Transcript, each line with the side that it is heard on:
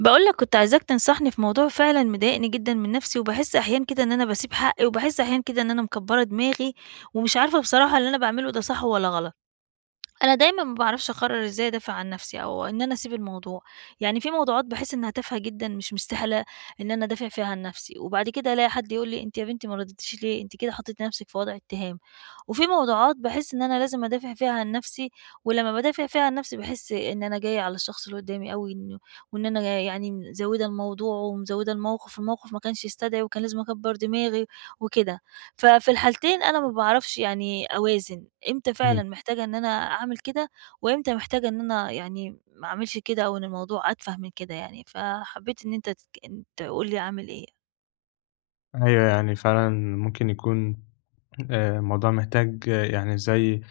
right: باقول لك كنت عايزاك تنصحني في موضوع فعلًا مضايقني جدًا من نفسي، وباحس أحيانًا كده إن أنا باسيب حقي، وباحس أحيانًا كده إن أنا مكبّرة دماغي، ومش عارفة بصراحة اللي أنا باعمله ده صح والّا غلط. أنا دايمًا ما باعرفش أقرّر إزاي أدافع عن نفسي أو إن أنا أسيب الموضوع، يعني في موضوعات باحس إنها تافهة جدًا مش مستاهلة إن أنا أدافع فيها عن نفسي، وبعد كده ألاقي حد يقول لي: "أنتِ يا بنتي ما رديتيش ليه؟ أنتِ كده حطيتِ نفسِك في وضع اتهام." وفي موضوعات باحس إن أنا لازم أدافع فيها عن نفسي، ولمّا بادافع فيها عن نفسي باحس إن أنا جاية على الشخص اللي قدامي أوي إنه يعني مزوّدة الموضوع ومزوّدة الموقف، الموقف ما كانش يستدعي وكان لازم أكبّر دماغي وكده. ففي الحالتين أنا ما باعرفش يعني أوازن، إمتى فعلًا
left: إمم،
right: محتاجة إن أنا أعمل كده، وإمتى محتاجة إن أنا يعني ما أعملش كده أو إن الموضوع أتفه من كده يعني، فحبيت إن أنت تقول لي أعمل إيه.
left: أيوه يعني فعلًا ممكن يكون الموضوع محتاج يعني زي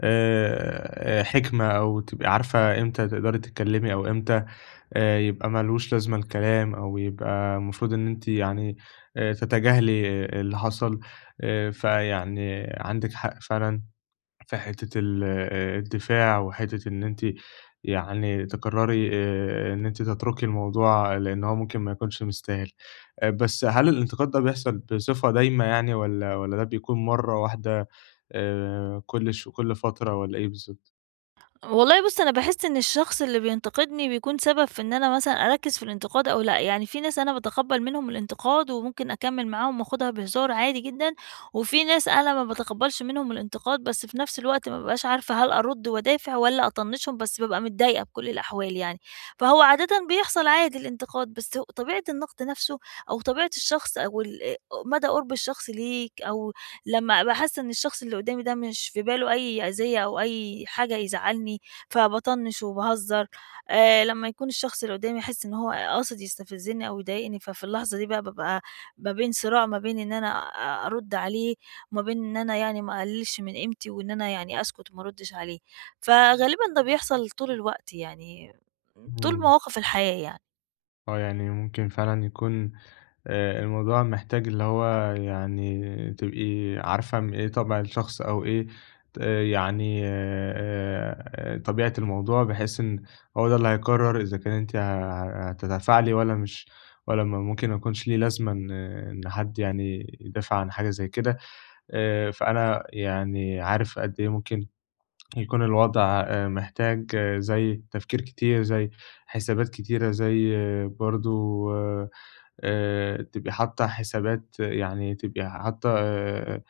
left: حِكمة أو تبقي عارفة إمتى تقدري تتكلمي أو إمتى يبقى ما لوش لازمة الكلام أو يبقى المفروض إن أنتِ يعني تتجاهلي اللي حصل فيعني عندِك حق فعلًا في حتة ال الدفاع، وحتة إن أنتِ يعني تقرّري إن أنتِ تتركي الموضوع لإن هو ممكن ما يكونش مستاهل. بس هل الانتقاد ده بيحصل بصفة دايمة يعني والّا ده بيكون مرّة واحدة كل فترة والّا إيه بالضبط؟
right: والله بُص، أنا باحس إن الشخص اللي بينتقدني بيكون سبب في إن أنا مثلًا أركّز في الانتقاد أو لأ، يعني في ناس أنا باتقبّل منهم الانتقاد وممكن أكمّل معاهم وآخُدها بهزار عادي جدًا، وفي ناس أنا ما باتقبّلش منهم الانتقاد، بس في نفس الوقت ما بابقاش عارفة هل أرُد وأدافع والّا أطنّشهم، بس بابقى متضايقة بكل الأحوال يعني. فهو عادةً بيحصل عادي الانتقاد، بس هو طبيعة النقد نَفْسه أو طبيعة الشخص أو ال مدى قُرب الشخص ليك أو لمّا أبقى حاسة إن الشخص اللي قدّامي ده مش في باله أي أذية أو أي حاجة يزعّلني، فباطنّش وباهزّر. لمّا يكون الشخص اللي قدّامي يحس إن هو قاصد يستفزّني أو يضايقني، ففي اللحظة دي بقى بابقى ما بين صراع ما بين إن أنا أرُد عليه، وما بين إن أنا يعني ما أقللش من قيمتي وإن أنا يعني أسكت وما أردّش عليه، فغالبًا ده بيحصل طول الوقت يعني، طول
left: إمم.
right: مواقف الحياة يعني.
left: يعني ممكن فعلًا يكون الموضوع محتاج اللي هو يعني تبقي عارفة إيه طبع الشخص أو إيه يعني طبيعة الموضوع، بحيث إن هو ده اللي هيقرر إذا كان أنتِ ه ه هتتفاعلي والّا مش والّا ما ممكن ما يكونش ليه لازمة إن حد يعني يدافع عن حاجة زي كده، فأنا يعني عارف قد إيه ممكن يكون الوضع محتاج زي تفكير كتير، زي حسابات كتيرة، زي برضه تبقي حاطة حسابات يعني تبقي حاطة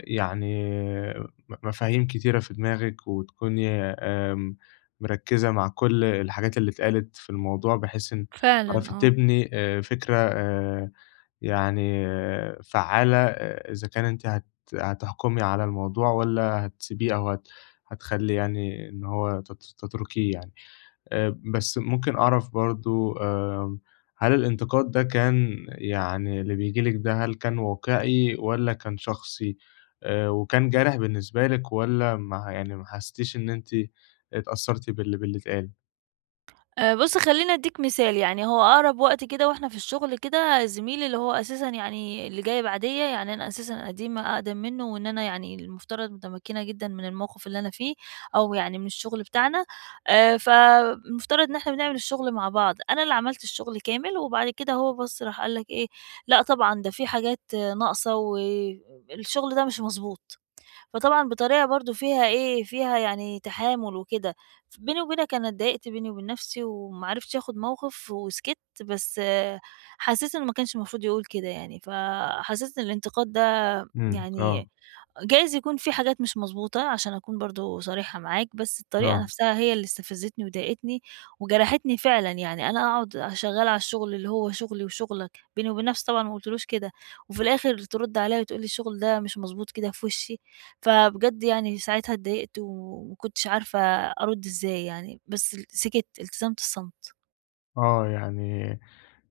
left: يعني م مفاهيم كتيرة في دماغِك وتكوني آمم مركّزة مع كل الحاجات اللي اتقالت في الموضوع، بحيث إن
right: فعلًا
left: تعرفي
right: آه.
left: تبني فكرة يعني فعّالة إذا كان أنتِ هتحكمي على الموضوع والّا هتسيبيه أو هتخلّي يعني إن هو تتركيه يعني. بس ممكن أعرف برضه هل الانتقاد ده كان يعني اللي بييجي لِك ده هل كان واقعي والّا كان شخصي؟ وكان جارح بالنسبة لِك والّا ما يعني ما حسيتيش إن أنتِ اتأثّرتِ باللي اتقال؟
right: بُص خلّيني أدّيك مثال، يعني هو أقرب وقت كده وإحنا في الشغل كده زميلي اللي هو أساسًا يعني اللي جاي بعديّا، يعني أنا أساسًا قديمة أقدم منّه وإن أنا يعني المفترض متمكنة جدًا من الموقف اللي أنا فيه أو يعني من الشغل بتاعنا. فالمفترض إن إحنا بنعمل الشغل مع بعض، أنا اللي عملت الشغل كامل وبعد كده هو بَص راح قال لك إيه، لأ طبعًا ده في حاجات ناقصة والشغل ده مش مضبوط. فطبعًا بطريقة برضه فيها فيها يعني تحامُل وكده. بيني وبينك أنا اتضايقت بيني وبين نَفْسي وما عرفتش آخُد موقِف وسكِتّ، بس آه، حسّيت إنه ما كانش المفروض يقول كده يعني، فحسّيت إن الانتقاد ده
left: إمم، آه،
right: يعني جايز يكون في حاجات مش مضبوطة عشان أكون برضه صريحة معاك، بس الطريقة
left: آه.
right: نفسها هي اللي استفزتني وضايقتني وجرحتني فعلًا، يعني أنا أقعد شغّالة على الشغل اللي هو شغلي وشغلك، بيني وبين نفسي طبعًا ما قُلتلوش كده، وفي الآخر ترُد عليّا وتقول لي الشغل ده مش مضبوط كده في وشّي، فبجد يعني ساعتها اتضايقت وما كنتش عارفة أرُد إزاي يعني، بس ال سكِت، التزمت الصمت.
left: يعني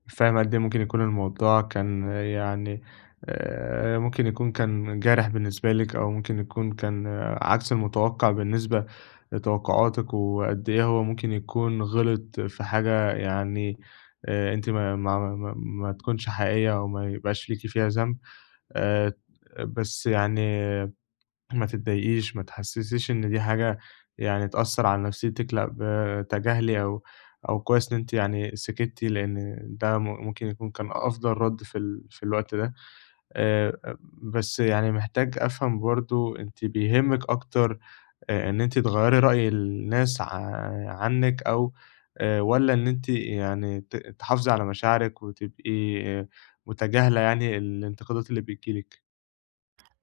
left: فاهم قد إيه ممكن يكون الموضوع كان يعني ممكن يكون كان جارح بالنسبة لِك، أو ممكن يكون كان عكس المتوقع بالنسبة لتوقعاتِك، وقد إيه هو ممكن يكون غلط في حاجة يعني أنتِ ما تكونش حقيقية، أو ما يبقاش ليكِ فيها ذنب آآ، بس يعني ما تتضايقيش، ما تحسّسيش إن دي حاجة يعني تأثّر على نفسيتِك، لأ بتجاهلي أو كويس إن أنتِ يعني سكتّي، لإن ده ممكن يكون كان أفضل رَد في الوقت ده. آآ بس يعني محتاج أفهم برضه أنتِ بيهمِّك أكتر إن أنتِ تغيّري رأي الناس عنِّك أو والّا إن أنتِ يعني تحافظي على مشاعرِك وتبقي متجاهلة يعني الانتقادات اللي بتيجي لِك؟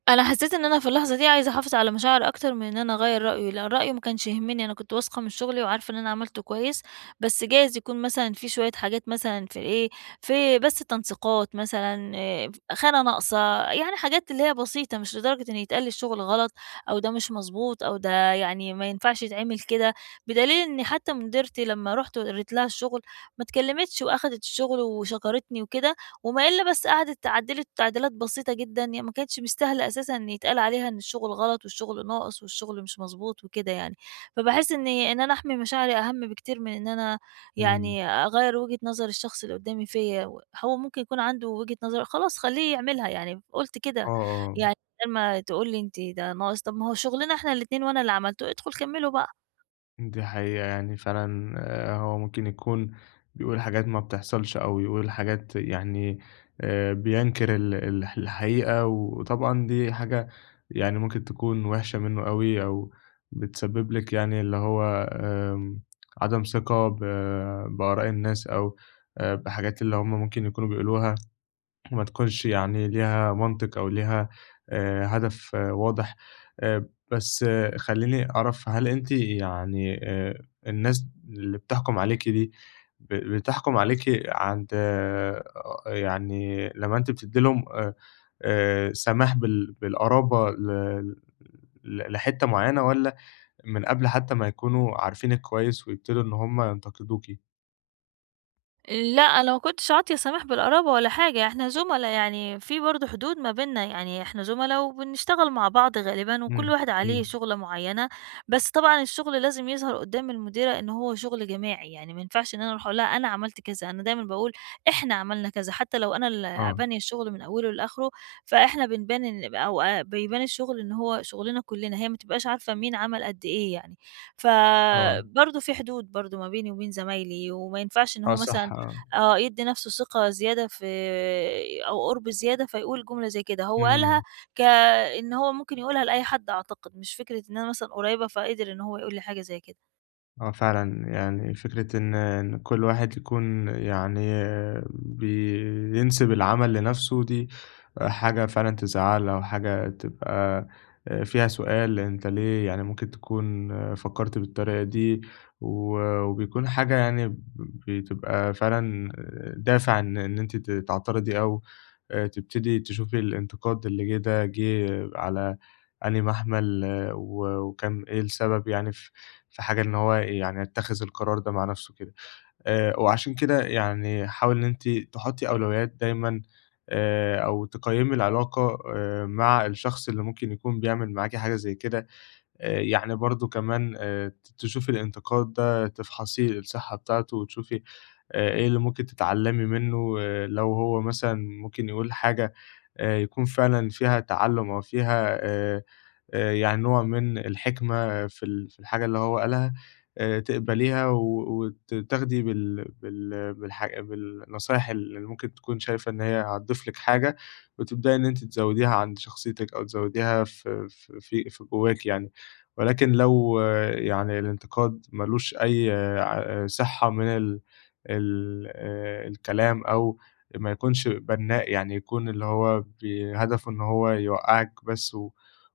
right: أنا حسيت إن أنا في اللحظة دي عايزة أحافظ على مشاعري أكتر من إن أنا أغيّر رأيه، لإن رأيه ما كانش يهمني، أنا كنت واثقة من شغلي وعارفة إن أنا عملته كويس، بس جايز يكون مثلًا في شوية حاجات مثلًا في إيه، في بس تنسيقات مثلًا خامة ناقصة، يعني حاجات اللي هي بسيطة مش لدرجة إن يتقال الشغل غلط أو ده مش مضبوط أو ده يعني ما ينفعش يتعمل كده، بدليل إن حتى مديرتي لمّا رُحت وقريت لها الشغل ما اتكلمتش وأخدت الشغل وشكرتني وكده. وما إلا بس قعدِت عدّلِت تعديلات بسيطة جدًا، هي ما كانتش مستاهلة أساسًا إن يتقال عليها إن الشغل غلط والشغل ناقص والشغل مش مضبوط وكده يعني. فباحس إن أنا أحمي مشاعري أهَم بكتير من إن أنا
left: إمم.
right: يعني أغيّر وجهة نظر الشخص اللي قدّامي فيّا و هو ممكن يكون عنده وجهة نظر خلاص خلّيه يعملها يعني، قُلت كده
left: آه، آه.
right: يعني بدل ما تقول لي أنتِ ده ناقص، طب ما هو شغلنا إحنا الاتنين وأنا اللي عملته، ادخل كمّله بقى.
left: دي حقيقة يعني فعلًا هو ممكن يكون بيقول حاجات ما بتحصلش أو يقول حاجات يعني بينكر ال ال الحقيقة، وطبعًا دي حاجة يعني ممكن تكون وحشة منه أوي أو بتسبب لِك يعني اللي هو عدم ثقة بآراء الناس أو بحاجات اللي هم ممكن يكونوا بيقولوها. ما تكونش يعني ليها منطق أو ليها هدف واضح. آآ بس خلّيني أعرف هل أنتِ يعني الناس اللي بتحكُم عليكِ دي بتحكُم عليكِ عند يعني لمّا أنتِ بتدّي لهم سماح بالقرابة ل ل لحتّة معيّنة والّا من قبل حتّى ما يكونوا عارفينِك كويس ويبتدوا إن هم ينتقدوكِ؟
right: لأ، أنا ما كنتش عاطية سماح بالقرابة ولا حاجة، إحنا زُملا يعني في برضه حدود ما بيننا، يعني إحنا زُملا وبنشتغل مع بعض غالبًا وكل
left: إمم،
right: واحد عليه
left: إمم.
right: شُغلة معيّنة، بس طبعًا الشُغل لازم يظهر قدّام المديرة إن هو شُغل جماعي، يعني ما ينفعش إن أنا أروح أقول لها أنا عملت كذا، أنا دايمًا باقول إحنا عملنا كذا، حتى لو أنا اللي
left: آه،
right: بانية الشُغل من أوله لآخره، فإحنا بنبان إن أو بيبان الشُغل إن هو شُغلنا كُلّنا، هي ما تبقاش عارفة مين عمل قد إيه يعني،
left: آه.
right: فبرضه في حدود برضه ما بيني وبين زمايلي، وما ينفعش إن
left: آه
right: هو مثلًا
left: صح، آه.
right: آه، يدّي نَفْسه ثقة زيادة في أو قُرب زيادة فيقول جملة زي كده، هو
left: إمم.
right: قالها كإن هو ممكن يقولها لأي حد أعتقد، مش فكرة إن أنا مثلًا قريّبة فقدر إن هو يقول لي حاجة زي كده.
left: آه فعلًا، يعني فكرة إن كل واحد يكون يعني بينسب العمل لنفسه دي حاجة فعلًا تزعّل أو حاجة تبقى فيها سؤال أنت ليه يعني ممكن تكون فكّرت بالطريقة دي، وبيكون حاجة يعني بتبقى فعلًا دافع إن أنتِ تعترضي أو تبتدي تشوفي الانتقاد اللي جِه ده جِه على أنهي محمل وكان إيه السبب يعني في حاجة إن هو يعني يتخذ القرار ده مع نَفْسه كده. وعشان كده يعني حاولي إن أنتِ تحطّي أولويات دايمًا أو تقيّمي العلاقة مع الشخص اللي ممكن يكون بيعمل معاكِ حاجة زي كده. يعني برضه كمان تشوفي الانتقاد ده تفحصي الصحة بتاعته وتشوفي إيه اللي ممكن تتعلّمي منّه لو هو مثلًا ممكن يقول حاجة يكون فعلًا فيها تعلُّم أو فيها يعني نوع من الحكمة في الحاجة اللي هو قالها تقبليها و تاخدي بالنصايح اللي ممكن تكون شايفة إن هي هتضيف لِك حاجة وتبدئي إن أنتِ تزوّديها عند شخصيتِك أو تزوّديها في جوّاكِ يعني. ولكن لو يعني الانتقاد مالوش أي ع صحة من ال ال الكلام أو ما يكونش بنّاء، يعني يكون اللي هو هدفه إن هو يوقّعِك بس و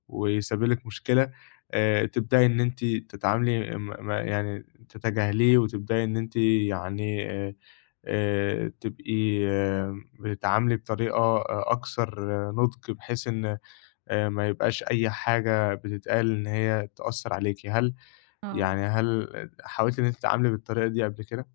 left: ويسبب لِك مشكلة، تبدئي إن أنتِ تتعاملي م م يعني تتجاهليه وتبدئي إن أنتِ يعني تبقي بتتعاملي بطريقة أكثر نُضج، بحيث إن ما يبقاش أي حاجة بتتقال إن هي تأثّر عليكِ، هل يعني
right: آه.
left: هل حاولتِ إن أنتِ تتعاملي بالطريقة دي قبل كده؟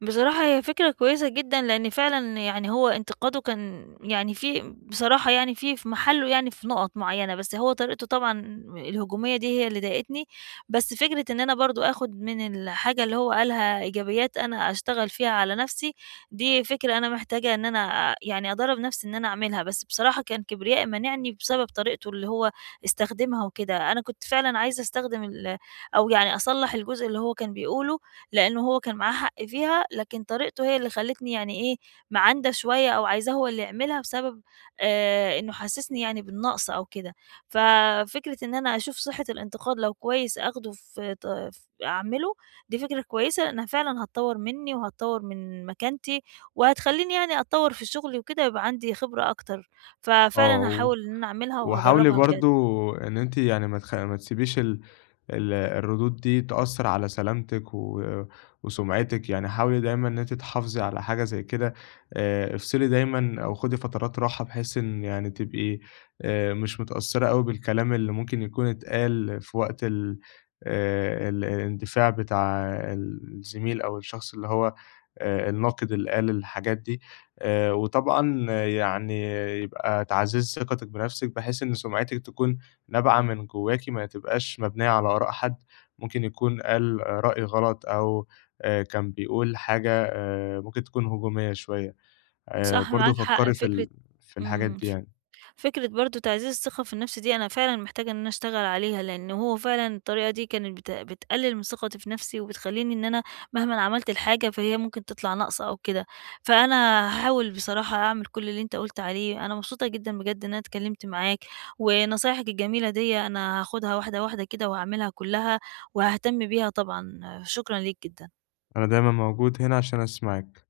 right: بصراحة هي فكرة كويسة جدًا، لإن فعلًا يعني هو انتقاده كان يعني في بصراحة يعني في محله يعني في نُقَط معيّنة، بس هو طريقته طبعًا الهجومية دي هي اللي ضايقتني، بس فكرة إن أنا برضه آخُد من الحاجة اللي هو قالها إيجابيات أنا أشتغل فيها على نَفْسي، دي فكرة أنا محتاجة إن أنا يعني أدرّب نَفْسي إن أنا أعملها، بس بصراحة كان كبريائي مانعني بسبب طريقته اللي هو استخدمها وكده، أنا كنت فعلًا عايزة أستخدم أو يعني أصلّح الجزء اللي هو كان بيقوله لإنه هو كان معاه حق فيها، لكن طريقته هي اللي خلّتني يعني مَعَندة شوية أو عايزاه هو اللي يعملها بسبب إنه حسّسني يعني بالنقص أو كده. ففكرة إن أنا أشوف صحة الانتقاد لو كويس آخده في ط ف أعمله، دي فكرة كويسة لإنها فعلًا هتطوّر منّي وهتطوّر من مكانتي، وهتخلّيني يعني أتطوّر في شغلي وكده يبقى عندي خبرة أكتر. ففعلًا
left: آه.
right: هاحاول إن أنا أعملها
left: وحاولي
right: وهاجرّبها بجد.
left: برضه إن أنتِ يعني ما تسيبيش ال ال الردود دي تأثّر على سلامتِك وسُمعتِك، يعني حاولي دايمًا إن أنتِ تحافظي على حاجة زي كده، افصلي دايمًا أو خُدي فترات راحة بحيث إن يعني تبقي مش متأثّرة أوي بالكلام اللي ممكن يكون اتقال في وقت ال ال الاندفاع بتاع الزميل أو الشخص اللي هو الناقد اللي قال الحاجات دي. وطبعًا يعني يبقى تعزيز ثقتِك بنفسِك، بحيث إن سُمعتِك تكون نابعة من جواكِ، ما تبقاش مبنية على آراء حد ممكن يكون قال رأي غلط، أو كان بيقول حاجة ممكن تكون هجومية شوية.
right: صح،
left: برضه
right: معاك حق،
left: فكّري
right: فكرة
left: في الحاجات
right: إمم.
left: دي يعني،
right: فكرة برضه تعزيز الثقة في النفس دي أنا فعلًا محتاجة إن أنا أشتغل عليها، لأن هو فعلًا الطريقة دي كانت بتقلل من ثقتي في نفسي، وبتخلّيني إن أنا مهمًا عملت الحاجة فهي ممكن تطلع ناقصة أو كده، فأنا هاحاول بصراحة أعمل كل اللي أنت قُلت عليه، أنا مبسوطة جدًا بجد إن أنا اتكلمت معاك، ونصايحك الجميلة دي أنا هاخدها واحدة واحدة كده وهاعملها كلها، وهاهتم بيها طبعًا، شكرًا ليك جدًا.
left: أنا دايمًا موجود هنا عشان أسمعِك.